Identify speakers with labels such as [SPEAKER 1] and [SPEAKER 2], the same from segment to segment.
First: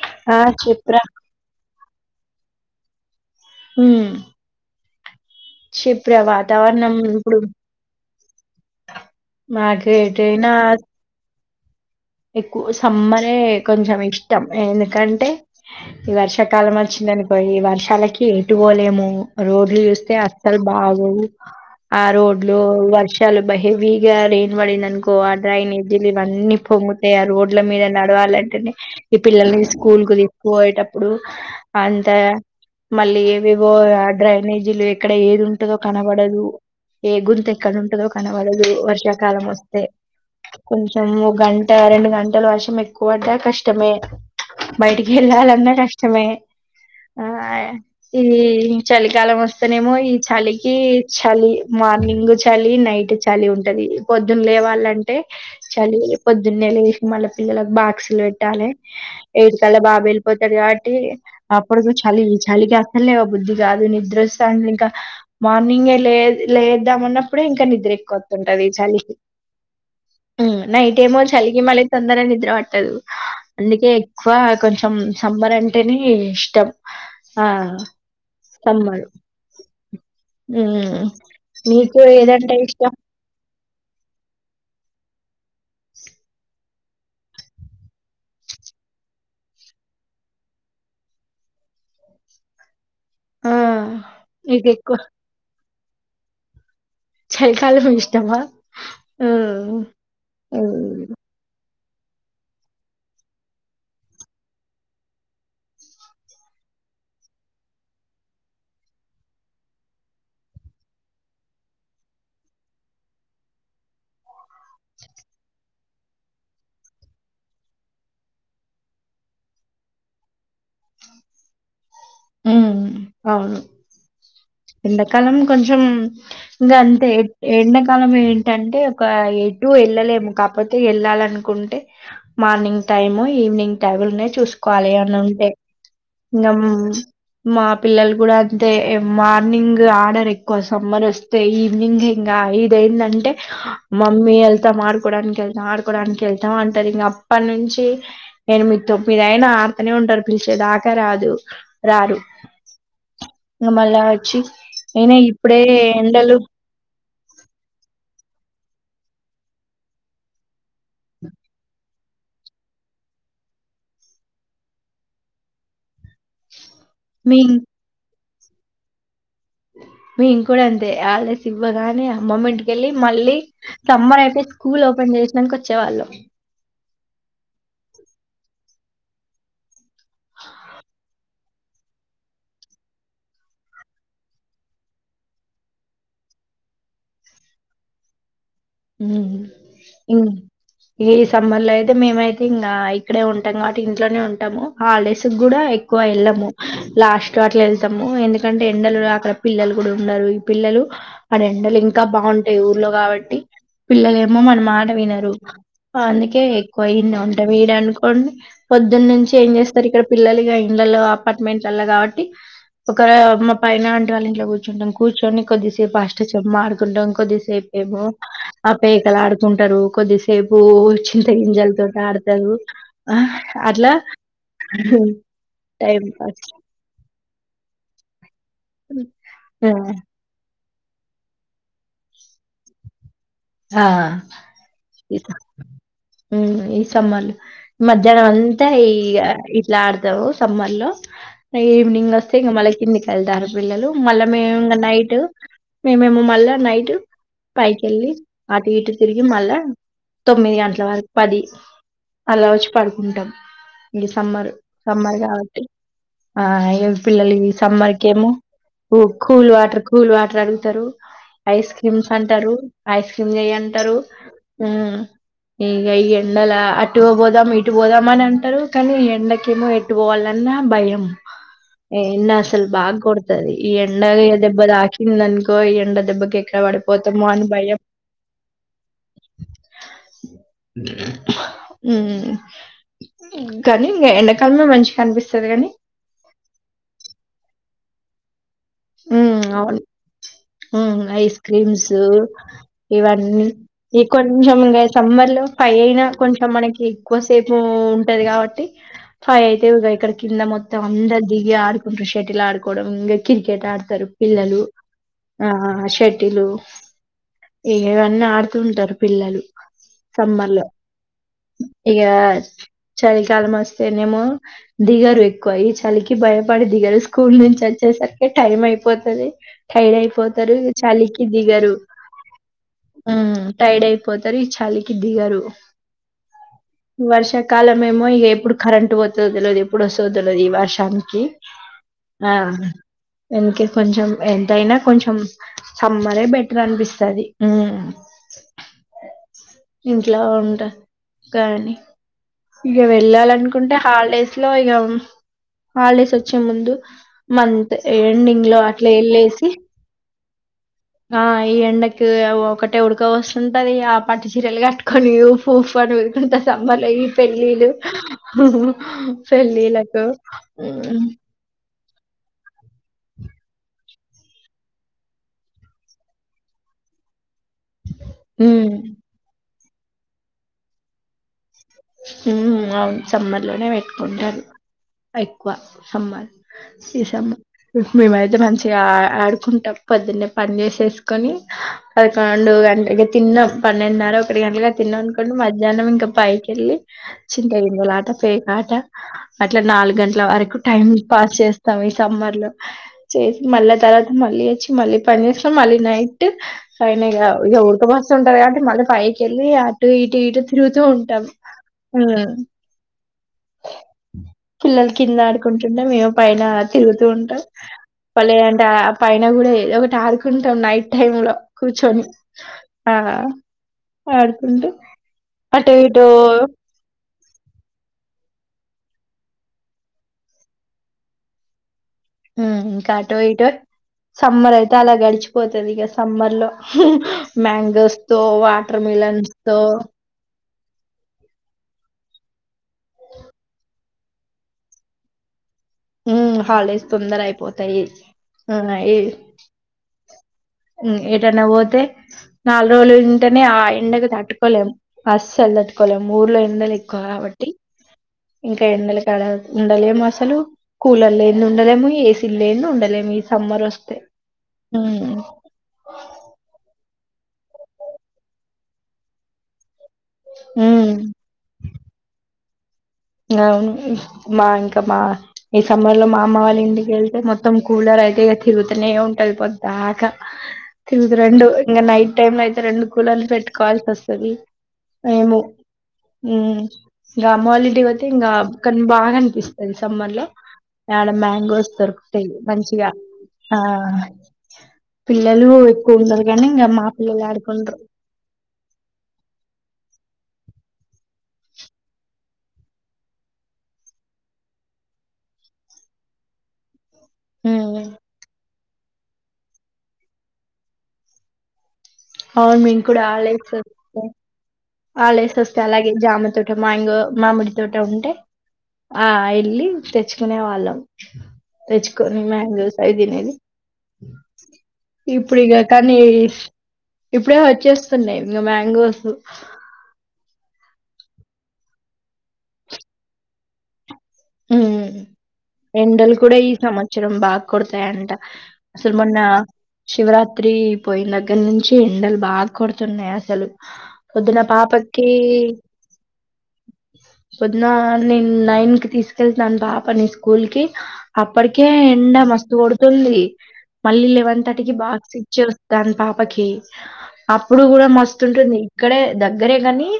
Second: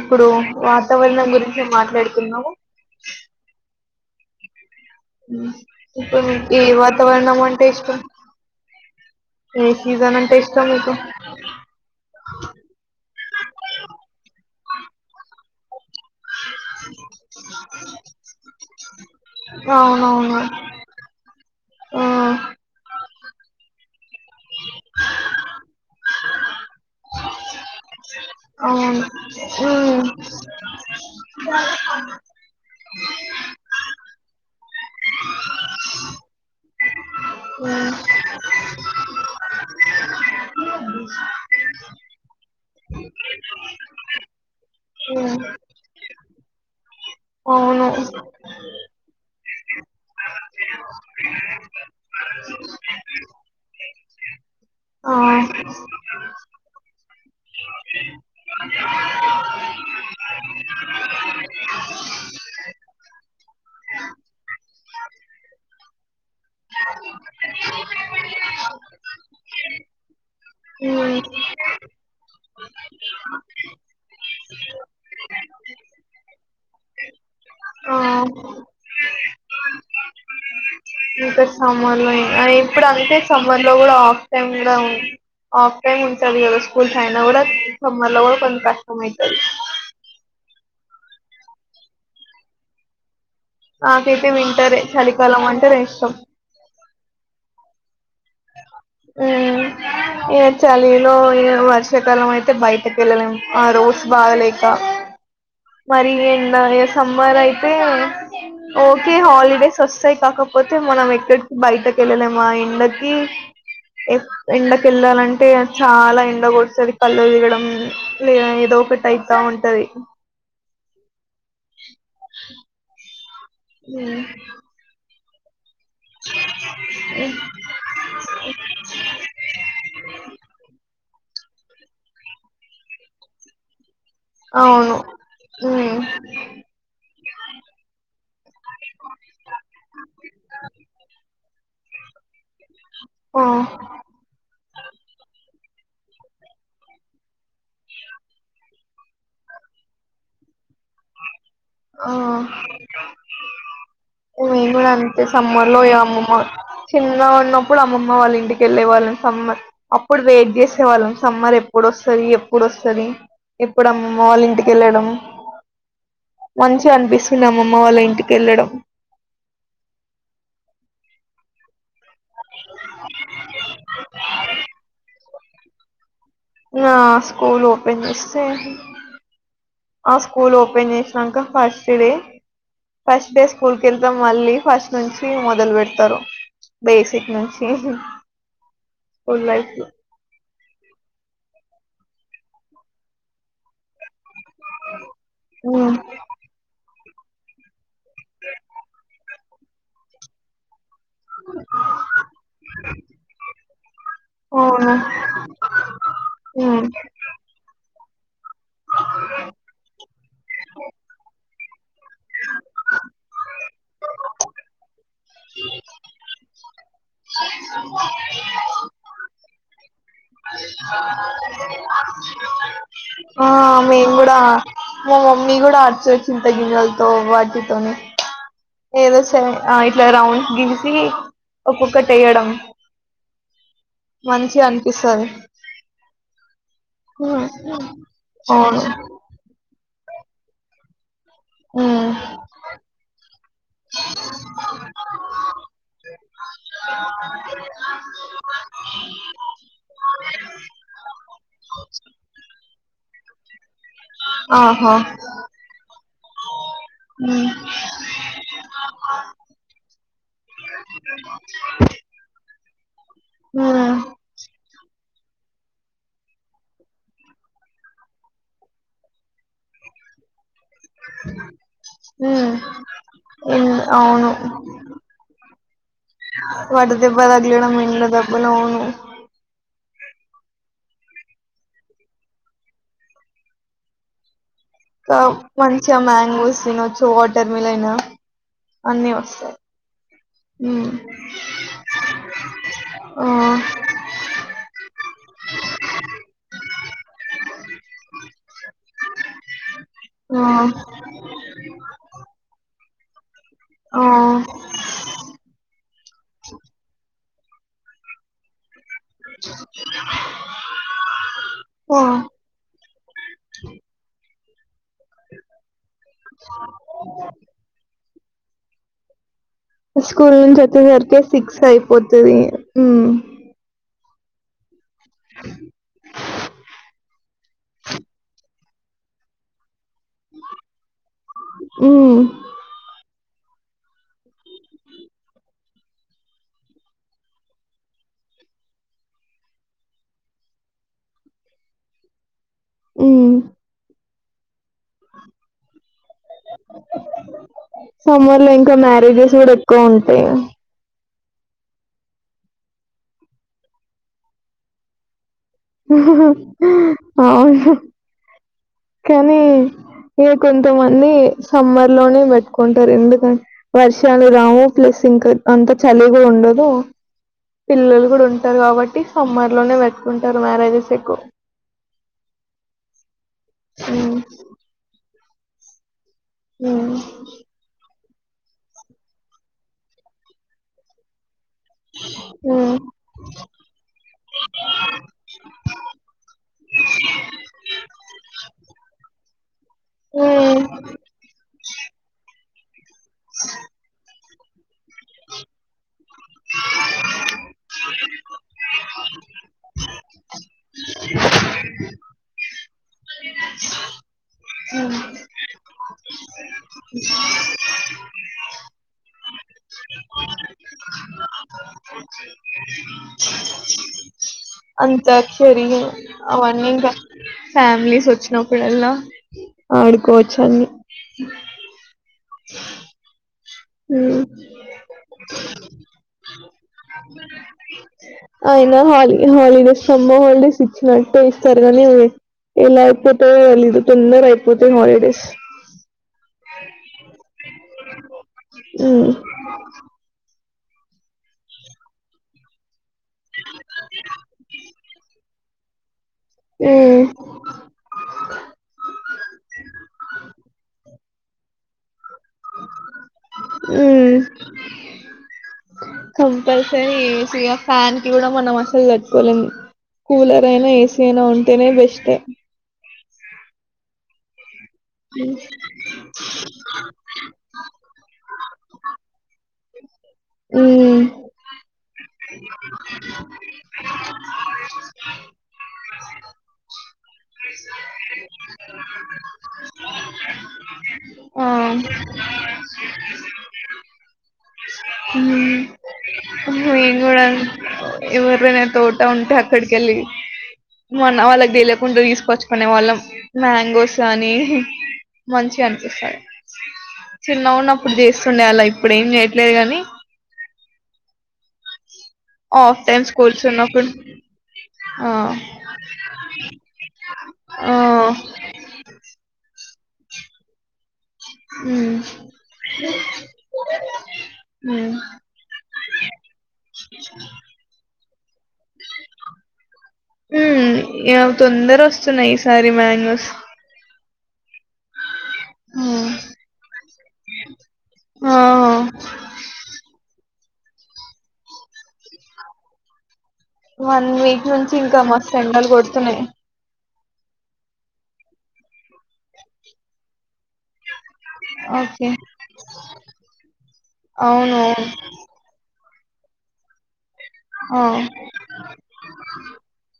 [SPEAKER 1] ఇప్పుడు
[SPEAKER 2] ఆ చెప్పురా
[SPEAKER 1] వాతావరణం గురించి మాట్లాడుకుందాం
[SPEAKER 2] మ్మ్
[SPEAKER 1] ఇప్పు ఏ వాతావరణ
[SPEAKER 2] ఇప్పుడు
[SPEAKER 1] అంటే ఇష్టము ఏ
[SPEAKER 2] నాకు
[SPEAKER 1] సీజన్ అంటే
[SPEAKER 2] ఎటైనా
[SPEAKER 1] ఇష్టం మీకు
[SPEAKER 2] ఎక్కువ సమ్మరే కొంచెం ఇష్టం ఎందుకంటే ఈ వర్షాకాలం వచ్చి దనుకో పోయి వర్షాలకి ఏటు పోలేము రోడ్లు చూస్తే
[SPEAKER 1] అవునవును.
[SPEAKER 2] అస్సలు బాగోవు. ఆ రోడ్లు వర్షాలు హెవీ గా రైన్ పడిందనుకో ఆ డ్రైనేజ్ లు ఇవ్వని అ రోడ్ల మీద నడవాలంటేనే
[SPEAKER 1] అవును.
[SPEAKER 2] ఈ పిల్లల్ని స్కూల్
[SPEAKER 1] హ్మ్.
[SPEAKER 2] కు తీసుకుపోయేటప్పుడు అ అంత మళ్ళీ ఏవేవో డ్రైనేజీలు ఎక్కడ ఏది ఉంటందో కనబడదు. ఏ గుంత ఎక్కడ
[SPEAKER 1] హ్మ్.
[SPEAKER 2] ఉంటదో కనగడదు వర్షాకాలం వస్తే కొంచెం గంట రెండు గంటల వర్షం ఎక్కువ పడ్డా కష్టమే బయటికి
[SPEAKER 1] హ్మ్.
[SPEAKER 2] వెళ్ళాలన్నా కష్టమే. ఆ
[SPEAKER 1] అవును.
[SPEAKER 2] ఈ చలికాలం వస్తనేమో ఈ చలికి చలి మార్నింగ్ చలి నైట్ చలి ఉంటది పొద్దున్న
[SPEAKER 1] ఆ!
[SPEAKER 2] లేవళ్ళంటే చలి పొద్దున్నేల లేసి మళ్ళ పిల్లలకు బాక్సులు పెట్టాలి ఏడుకల్ల బాబు వెళ్ళిపోతాడు కాబట్టి అప్పుడు చలి చలికి అసలేవా బుద్ధదిగాదు నిద్రస్తంది ఇంకా మార్నింగ్ లే లేద్దాం అన్నప్పుడే ఇంకా నిద్ర ఎక్కువ వతుంటది చలికి ఉమ్
[SPEAKER 1] హ్మ్.
[SPEAKER 2] ఏమో చలిగి మళ్ళీ తొందర నిద్ర పట్టదు అందుకే ఎక్కువ కొంచెం సమ్మర్ అంటేనే ఇష్టం ఆ సమ్మర్ ఉమ్
[SPEAKER 1] సమ్మర్ లో ఇప్పుడు అంటే సమ్మర్ లో కూడా ఆఫ్ టైమ్ కూడా ఆఫ్ టైమ్ ఉంటది కదా స్కూల్ కి యన కూడా సమ్మర్ లో కొంచెం కష్టం అయితది
[SPEAKER 2] ఆ
[SPEAKER 1] నాకైతే
[SPEAKER 2] మీకు
[SPEAKER 1] వింటర్ ఏ
[SPEAKER 2] ఎక్కువ
[SPEAKER 1] చలికాలం అంటే ఇష్టం.
[SPEAKER 2] చలికాలం ఇష్టమా మ్మ్.
[SPEAKER 1] ఉమ్ చలి
[SPEAKER 2] మ్మ్.
[SPEAKER 1] లో ఇగ వర్షాకాలం అయితే బయటకి వెళ్ళలేం ఆ రోడ్స్ బాగాలేక మరి ఏడ ఇగా సమ్మర్ అయితే ఓకే హాలిడేస్ వస్తాయి కాకపోతే మనం ఎక్కడికి బయటకి వెళ్ళలేమా ఎండకి ఏ ఎండకెళ్లాలంటే చాలా ఎండ కొడుతది కళ్ళు తిరగడం ఒకటి అయితా ఉంటది
[SPEAKER 2] మ్మ్.
[SPEAKER 1] ఉ
[SPEAKER 2] ఏడ కాలం కొంచం ఇంకా అంతే ఎండాకాలం ఏంటంటే ఒక ఎటు వెళ్ళలేము కాకపోతే అ వెళ్ళాలనుకుంటే మార్నింగ్ టైమ్ ఈవినింగ్ ైబుల్నే చూసుకోవాలి
[SPEAKER 1] అవును
[SPEAKER 2] ఏమన్నా ఉంటే
[SPEAKER 1] ఉమ్,
[SPEAKER 2] ఇంకా మా పిల్లలు కూడా అంటే మార్నింగ్ ఆర్డర్ ఎక్కువ సమ్మర్ వస్తే ఈవినింగ్ ఇంకా ఏంటంటే
[SPEAKER 1] ఆ
[SPEAKER 2] మమ్మీ తా ఆడుకోడానికి వెళ్తాం ఆడుకోడానికి వెళ్తాం అంటారు ఇంక అప్పటి నుంచి ఎనిమిది తొమ్మిద అయినా ఆ ఆడుతూనే ఉంటారు పిలిచే దాకా రాదు రారు
[SPEAKER 1] ఆ
[SPEAKER 2] ఇంక మళ్ళా వచ్చి
[SPEAKER 1] మేము కూడా
[SPEAKER 2] అయినా
[SPEAKER 1] అంతే
[SPEAKER 2] ఇప్పుడే
[SPEAKER 1] సమ్మర్ లోయ అమ్మమ్మ
[SPEAKER 2] ఎండలు
[SPEAKER 1] చిన్నగా ఉన్నప్పుడు అమ్మమ్మ వాళ్ల ఇంటికి వెళ్లే వాళ్లం సమ్మర్ అప్పుడు వెయిట్ చేసే వాళ్లం సమ్మర్ ఎప్పుడు వస్తది ఎప్పుడు వస్తది ఎప్పుడు అమ్మమ్మ వాళ్ల ఇంటికి వెళ్ళడం మంచిగా
[SPEAKER 2] మీ
[SPEAKER 1] అనిపిస్తుండే అమమ్మ వాళ్ల ఇంటికి వెళ్ళడం
[SPEAKER 2] మేం కూడా అంతే హాలీడేస్ ఇవ్వగానే అమ్మమ్మ ఇంటికెళ్ళి మళ్లీ సమ్మర్ అయితే స్కూల్ ఓపెన్ చేసినంక వచ్చే వాళ్లం
[SPEAKER 1] అ స్కూల్ ఓపెన్ చేస్తే ఆ స్కూల్ ఓపెన్ చేసినంక first day first day school కి వెళ్తాం మళ్లీ ఫస్ట్ నుంచి మొదలు పెడతారు బేసిక్ నుంచి
[SPEAKER 2] మ్
[SPEAKER 1] స్కూల్ లైఫ్ లో
[SPEAKER 2] మ్ ఇ సమ్మర్ లో అయితే మేమైతే ఇంకా ఇక్కడే ఉంటాం కాబట్టి ఇంట్లోనే ఉం టాము హాలిడేస్ కూడా ఎక్కువ ఎళ్ళము లాస్ట్ అట్లా వెళ్తాము ఎందుకంటే ఎండలు అక్కడ పిల్లలు కూడా ఉండరు ఈ పిల్లలు ఆడ ఎండలు ఇంకా బాగుంటాయి ఊర్లో కాబట్టి పిల్లలేమో మన మాట
[SPEAKER 1] అవును
[SPEAKER 2] వినరు అందుకే ఎక్కువ ఈనే వుంటము ఏడ అనుకోండి పొద్దున్న నుంచి ఏం చేస్తారు ఇక్కడ పిల్లలు ఇగా ఇండ్లలో ఆపార్ట్ మెంట్ల్లా కాబట్టి ఒక మా పైన ఆంటీ వాళ్ల ఇంట్లో కూర్చుంటం కూర్చొని కొద్దిసేపు అష్టాచె మ్మ ఆడుకుంటాం కొద్దిసేపేమో ఆ పేకలు ఆడుకుంటారు కొద్దిసే పు చింతగింజలు తోటి ఆడతారు ఆ అట్లా
[SPEAKER 1] మేము కూడా మా మమ్మీ కూడా
[SPEAKER 2] టైం
[SPEAKER 1] ఆడ్తది
[SPEAKER 2] పాస్
[SPEAKER 1] చింత గింజలతో వాటితోని ఏదో సెవన్ ఆ ఇట్లా రౌండ్స్ గీసి ఒక్కొక్కటి ఏయడం
[SPEAKER 2] ఆ ఉమ్ ఈ సమ్మర్ లో మధ్యాహ్నం అంతా
[SPEAKER 1] అవును
[SPEAKER 2] ఈ ఇట్లా ఆడు తం సమ్మర్ లో
[SPEAKER 1] ఉమ్
[SPEAKER 2] ఈవినింగ్ వస్తే ఇంక మళ్లా కిందికి వెళ్తారు పిల్లలు మళ్లా మేము ఇంకా నైట్ మేమేమొ మళ్లా నైట్ పైకి ఎళ్లి అటు ఇటు తిరిగి మళ్లా తొమ్మిది గంటల వరకు పది అలా వచ్చి పడుకుం టం ఇగ సమ్మర్
[SPEAKER 1] ఆహా
[SPEAKER 2] సమ్మర్ కాబట్టి ఆ ఇగ పిల్లలు
[SPEAKER 1] ఉమ్
[SPEAKER 2] ఈ సమ్మర్కి ఏమో కూ కూల్ వాటర్ కూల్ వాటర్ అడుగుతారు ఐస్ క్రీమ్స్ అంటారు ఐస్ అంటారు
[SPEAKER 1] ఉమ్
[SPEAKER 2] మ్ ఇగ ఈ ఎండల అటు పోదాం ఇటు పోదాం అని అంటారు కానీ ఈ ఎండకేమో ఎటు పోవాల న్న భయం ఏ ఎండ
[SPEAKER 1] ఉమ్
[SPEAKER 2] అసలు బాగోడుతది. ఈ ఎండ ఏ దెబ్బ తాకిందనున్కో ఈ ఎండ దెబ్బకు ఎక్కడ్
[SPEAKER 1] వడదెబ్బ దగ్లడం ఇండ్ల దెబ్బలావును
[SPEAKER 2] మ్ కానీ వెల్లక్
[SPEAKER 1] అవ్ మంచిగా మ్యాంగోస్ తినొచ్చు, వాటర్ మిలను. అన్నీయా వస్తార్
[SPEAKER 2] మ్ ఐస్ క్రీమ్స్ ఇవన్నీ
[SPEAKER 1] ఆ
[SPEAKER 2] ఇ కొంచెం ఇంగా సమ్మర్ లో పైనా కొంచెం మనకి ఎక్కువసేపు ఉంటది కాబట్టి. ఫైవ్ అయితే ఇగ ఇక్కడ కింద
[SPEAKER 1] ఆ
[SPEAKER 2] మొత్తం. అందరు దిగి ఆడుకుంటారు, షటిల్ ఆడుకోవడం ఇంగా కిర్ కెట్
[SPEAKER 1] ఆ
[SPEAKER 2] ఆడుతారు పిల్లలు. ఆ హా హా టెటిలు ఇగ్ ఇవన్నీ ఆడుతుంటారు. పిల్లలు సమ్మర్ లో ఇగ
[SPEAKER 1] ఆ
[SPEAKER 2] చలికాలం వస్తేనేమో దిగరు ఎక్కువ ఈ చలికి భయపడి దిగరు స్కూల్ నుంచి వచ్చేసరికి టైం అయిపోతది టైడ్
[SPEAKER 1] స్కూల్
[SPEAKER 2] అయిపోతారు.
[SPEAKER 1] నుంచి వచ్చేసరికి
[SPEAKER 2] చలికి
[SPEAKER 1] సిక్స్
[SPEAKER 2] దిగరు
[SPEAKER 1] అయిపోతది
[SPEAKER 2] ఉమ్ టైడ్ అయి పోతారు. ఈ చలికి దిగరు, వర్షాకాలం ఏమో ఇగ ఎప్పుడు కరెంట్ పోతదో తెల్వది, ఎప్పుడు వస్తదో తెల్వది ఈ వర్షానికి.
[SPEAKER 1] ఉమ్
[SPEAKER 2] ఆ వెన్కి కొంచెం ఎంతయినా కొంచెం సమ్మరే బెట్రనిపిస్తది. ఇంట్లా ఉంట కానీ ఇగా
[SPEAKER 1] ఉమ్
[SPEAKER 2] వెళ్ళాలనుకుంటే హాల్డేస్ లో ఇగ హామ్ హాల్డేస్ వచ్చే ముందు మం
[SPEAKER 1] సమ్మర్ లో ఇంకా మ్యారేజెస్ కూడా ఎక్కువ ఉంటాయి.
[SPEAKER 2] ఆ ఈ ఎండకి ఒకటే ఉడక పోస్తుంటది. ఆ పట్టు చీరలు కట్టుకొని. ఉఫుఫని ఉదుకుంత సమ్మర్ లో ఈ పెళ్ళిళ్లు.
[SPEAKER 1] అవును
[SPEAKER 2] హొ హొ
[SPEAKER 1] కానీ ఇగ
[SPEAKER 2] హ్మ్.
[SPEAKER 1] కొంతమంది. స మ్మర్ లోనే బేట్టుకుంటారు. ఎందుకంట్ వర్షాలు రావు ప్లస్ ఇంకా అంత చలిగా ఉండదు. ఓ పిల్లలు కూడా ఉంటారు
[SPEAKER 2] హ్మ్.
[SPEAKER 1] కాబట్టి. సమ్మర్ లోనే పెట్టుకుంటారు. మ్యారేజెస్ ఎక్కువ్
[SPEAKER 2] ఉమ్ హు అవును సమ్మర్ లోనే
[SPEAKER 1] ఉమ్
[SPEAKER 2] పెట్టుకుంటారు. ఎక్కువ సమ్మర్
[SPEAKER 1] ఉమ్
[SPEAKER 2] సి సమ్మ హు మేమైతే మంచిగా ఆడుకుంటం. పొద్దున్నే పని చేసేసుకొని. పదకొండు
[SPEAKER 1] ఉమ్
[SPEAKER 2] గంటకి ఇగ తిన్నాం. పన్నెండున్నర ఒకటి గంటలుగా తిన్నాం అనుకోండి. మధ్యాహ్నం ఇంకా పైక్ వెళ్ళి చింత గింజలాట, పేకాట అట్లా నాలుగు గంట్ల వరకు
[SPEAKER 1] ఉమ్
[SPEAKER 2] టైం పాస్ చేస్ స్తాం. ఈ సమ్మర్ లో చేసి మళ్ళా తర్వాత మళ్ళీ వచ్చి, మళ్ళీ పని చేస్కోని, మళ్ళీ నైట్. టు పైనిగా ఇగ ఉడక పోస్టుంటదిగా. మళ్ళీ పైకేళ్ళి అటు ఇటు ఇటు తిరుగుతూ ఉంటాం. ఉమ్ పిల్లాల్ కిందడుకు కుంటుంటే. మేము పైన తిరుగుతూ ఉంటాం. మల్లే ఏ అంటే ఆ పైన గూడా ఏదో ఒకటి ఆరుకుంటాం. నైట్ టైం లో కూర్చొని ఆ ఆడుకుంటు అటో ఇటో
[SPEAKER 1] నింకా ఫ్యామిలీస్ వచ్చినప్పుడల్లా, ఆడుకోవచ్చు అన్ని.
[SPEAKER 2] ఉమ్ ఇంకా అటో ఇటో సమ్మర్ అయితే అలాగ్ గడిచిపోతదిగా. సమ్మర్ లో మ్యాంగోస్ తో
[SPEAKER 1] ఆయన
[SPEAKER 2] వాటర్
[SPEAKER 1] హాల్
[SPEAKER 2] మిలన్స్ తో
[SPEAKER 1] హాలిడేస్ సమ్మర్ హాల్డేస్ ఇచ్చినట్టటు ఇస్తారు. గాని ఎలా అయిపోతదో తెలీదు తొందర అయిపోతయి. హాలీడేస్
[SPEAKER 2] ఉహ్మ్ హాల్డేస్ తొందర అయిపోతాయి
[SPEAKER 1] ఉహ్మ్
[SPEAKER 2] మ్మ్ ఏటైనా పోతే నాలుగు రోజులు ఉంటేనే. ఆ ఎండకు తట్టుకోలేం, అస్సలు తట్టుకోలేం. ముర్లో ఎండలు
[SPEAKER 1] ఉమ్
[SPEAKER 2] ఎక్కువ కాబట్టి. ఇంకా ఎండలకాడ ఉండలేమాసలు. కాలర్లేంది ఉండదేమో మీ ఏస్ లేన్ది ఉండలేం ఈ సమ్మర్ వస్తే.
[SPEAKER 1] ఉమ్ ఏసి యొ ఫ్యాన్ కి గూడా మనము అసలు తట్టుకోలేము కూలరైనా
[SPEAKER 2] ఉమ్,
[SPEAKER 1] ఏసీ అయినా ఉంటేనే బెస్టే
[SPEAKER 2] గవును మా మా ఈ సమ్మర్ లో మా అమ్మ వాళ్ళ ఇంటికి వెళ్తే మొత్తం కూలర్ అయితే ఇ తిరుగుతానే ఉంటది పొద్ ద్దాకా
[SPEAKER 1] ఉమ్
[SPEAKER 2] తిరుగదురండు ఇంకా నైట్ టైమ్ అయి త్తే రెండు కూలర్లు పెట్టుకోవాల్సి వస్తది మేము ఉ ఇంగ అమ్మ వాళ్ళ ఇంటికి పొ తే ఇంగ కానీ బాగా అనిపిస్తది సమ్మర్ లో ఆడ
[SPEAKER 1] ఆ
[SPEAKER 2] మ్యాంగోస్ దొరుకుతాయి. మంచిగా ఆ పిల్లలు ఎక్కువ ఉండరు గనీ ఇంగ మా పిల్లొల్లే ఆడుకుండ్రు
[SPEAKER 1] ఎవర్దన్న తోట ఉంటే అక్కడికెళ్ళి మొన్న వాళ్ళకి దెలియకుండా తీసుకొచ్చుకునే వాళ్ళం మ్యాంగోస్ గాని మంచిగా అనిపిస్తా చిన్నగున్నప్పుడు జేస్తుండే వాళ్లం ఇప్పుడు ఏం చేయట్లేదు గాని
[SPEAKER 2] అవును మీకు కూడా ఆల్ డేస్
[SPEAKER 1] ఉన్నప్పుడు
[SPEAKER 2] వొత్తే
[SPEAKER 1] ఆ
[SPEAKER 2] ఆల్ డేస్ వస్తే అలాగే జామ తోట మాంగో మామిడి తోట
[SPEAKER 1] ఆ
[SPEAKER 2] ఉంటే ఆ ఇ వెళ్ళి తెచ్చుకునే వాళ్ళం
[SPEAKER 1] ఉమ్,
[SPEAKER 2] తెచ్చుకోని మ్యాగోస్ అవి దినేది
[SPEAKER 1] ఉమ్,
[SPEAKER 2] ఇప్పుడు ఇగ కానీ ఇప్పుడే వచ్చేస్తున్నాయ్ ఇంగ మ్యాంగోసు
[SPEAKER 1] ఉ ఏమొ తొందర వస్తున్నాయి ఈ సారీ మ్యాంగోస్
[SPEAKER 2] ఉ ఎండలు కూడా ఈ సంవత్సరం బాగా కొడతాయంట అసలు మొన్న శివరా త్రి పోయిన దగ్గర నుంచి ఎండలు బాగా కొడుతున్నాయి అస సలు
[SPEAKER 1] వన్
[SPEAKER 2] పొద్దున
[SPEAKER 1] వీక్ నుంచి ఇంకా
[SPEAKER 2] పాపకి
[SPEAKER 1] మస్తు ఎండలు కొడుతున్నాయి
[SPEAKER 2] పొద్దున నేను నైన్ కి తీసుకెళ్తాన్ పాప ని స్కూల్ కి అప్పడికే
[SPEAKER 1] ఓకే
[SPEAKER 2] ఎండ మస్తు కొడుతుంది మళ్ళీ లెవెన్
[SPEAKER 1] అవును
[SPEAKER 2] థర్టీకి బాక్స్ ఇచ్చొ స్తాన్ పాపకి అప్పుడు కూడా
[SPEAKER 1] అవును ఆ.
[SPEAKER 2] మస్తుంటుంది ఇక్కడే దగ్గరే గాని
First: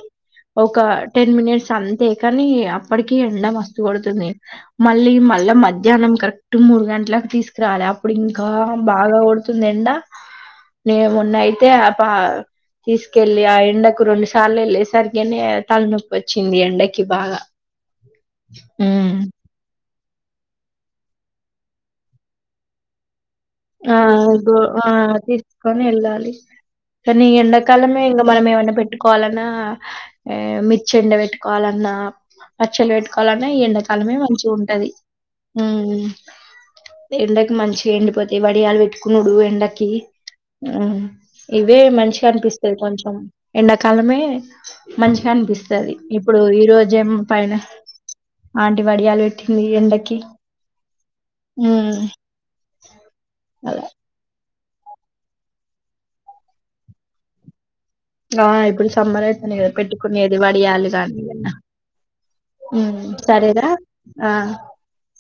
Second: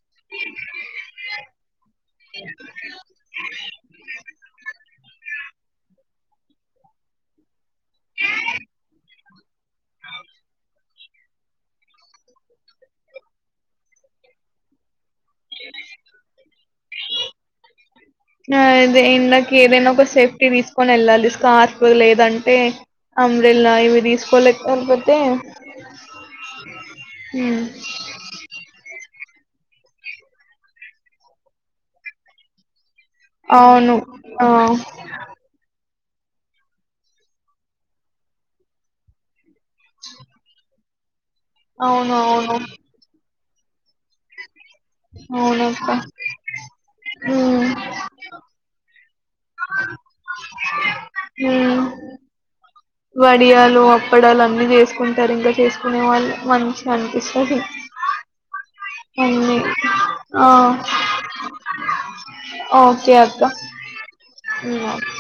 [SPEAKER 2] ఒక టెన్ మినిట్స్ అంతే కాని అప్పటికి ఎండ మస్ గొడుతుంది మళ్ళీ మళ్ళా మధ్యానం కరెక్ట్ మూడు గంటలకు తీసుకురాలి అప్పుడు ఇంకా బాగా గొడుతుంది ఎండ నేమొన్న అయితే ఆ పా తీసుకెళ్ళి ఆ ఎండకు రెండు సార్లు ఎళ్ళేసరి గనే తలనొప్పి వచ్చింది ఎండకి బాగా
[SPEAKER 1] ఆదే
[SPEAKER 2] హ్మ్.
[SPEAKER 1] ఎండకి ఏదైనా ఒక సేఫ్టీ తీసుకొని వెళ్ళాలి స్కార్ఫ్ లేదంటే అంబ్రెల్లా
[SPEAKER 2] ఆ
[SPEAKER 1] ఇవి
[SPEAKER 2] గో ఆ
[SPEAKER 1] తీసుకోలేకపోతే
[SPEAKER 2] తీసుకొని ఎళ్ళాలి కానీ
[SPEAKER 1] ఉమ్
[SPEAKER 2] ఎండాకాలమే ఇంగ మనం ఏమన్నా పెట్టు కోవాలన్నా మిర్చి ఎండ పెట్టుకోవాలన్నా పచ్చలు వెట్టు కొలన్న ఈ
[SPEAKER 1] అవును
[SPEAKER 2] ఎండాకాలమే
[SPEAKER 1] ఆ
[SPEAKER 2] మంచిగా ఉంటది ఎండకు మంచిగా ఎండిపోత ఈ వడియాలు పెట్టుకున్నుడు ఎండకి ఇవే
[SPEAKER 1] అవును
[SPEAKER 2] మంచిగా
[SPEAKER 1] అవును
[SPEAKER 2] అనిపిస్తది కొంచెం ఎండకాలమే మంచిగా
[SPEAKER 1] అవునక్క
[SPEAKER 2] అనిపిస్తది ఇప్పుడు ఈ రోజేమో పైన
[SPEAKER 1] ఉమ్
[SPEAKER 2] ఆంటి వడియాలు పెట్టింది ఎండకి
[SPEAKER 1] హు
[SPEAKER 2] హ్మ్. అలా.
[SPEAKER 1] వడియాలు అప్పడలు అవన్నీ చేసుకుంటారు ఇంగా చేసుకునే వాళ్ళు మంచిగా అనిపిస్తది
[SPEAKER 2] ఆ ఇప్పుడు సమ్మర్ అయితేనే
[SPEAKER 1] అన్ని
[SPEAKER 2] కదా పెట్టుకునేది
[SPEAKER 1] ఆ
[SPEAKER 2] వడియాలి గానీ ఏదన్నా హ్మ్.
[SPEAKER 1] ఓకే అక్క
[SPEAKER 2] సరేరా? ఆ!
[SPEAKER 1] ఉ ఓకే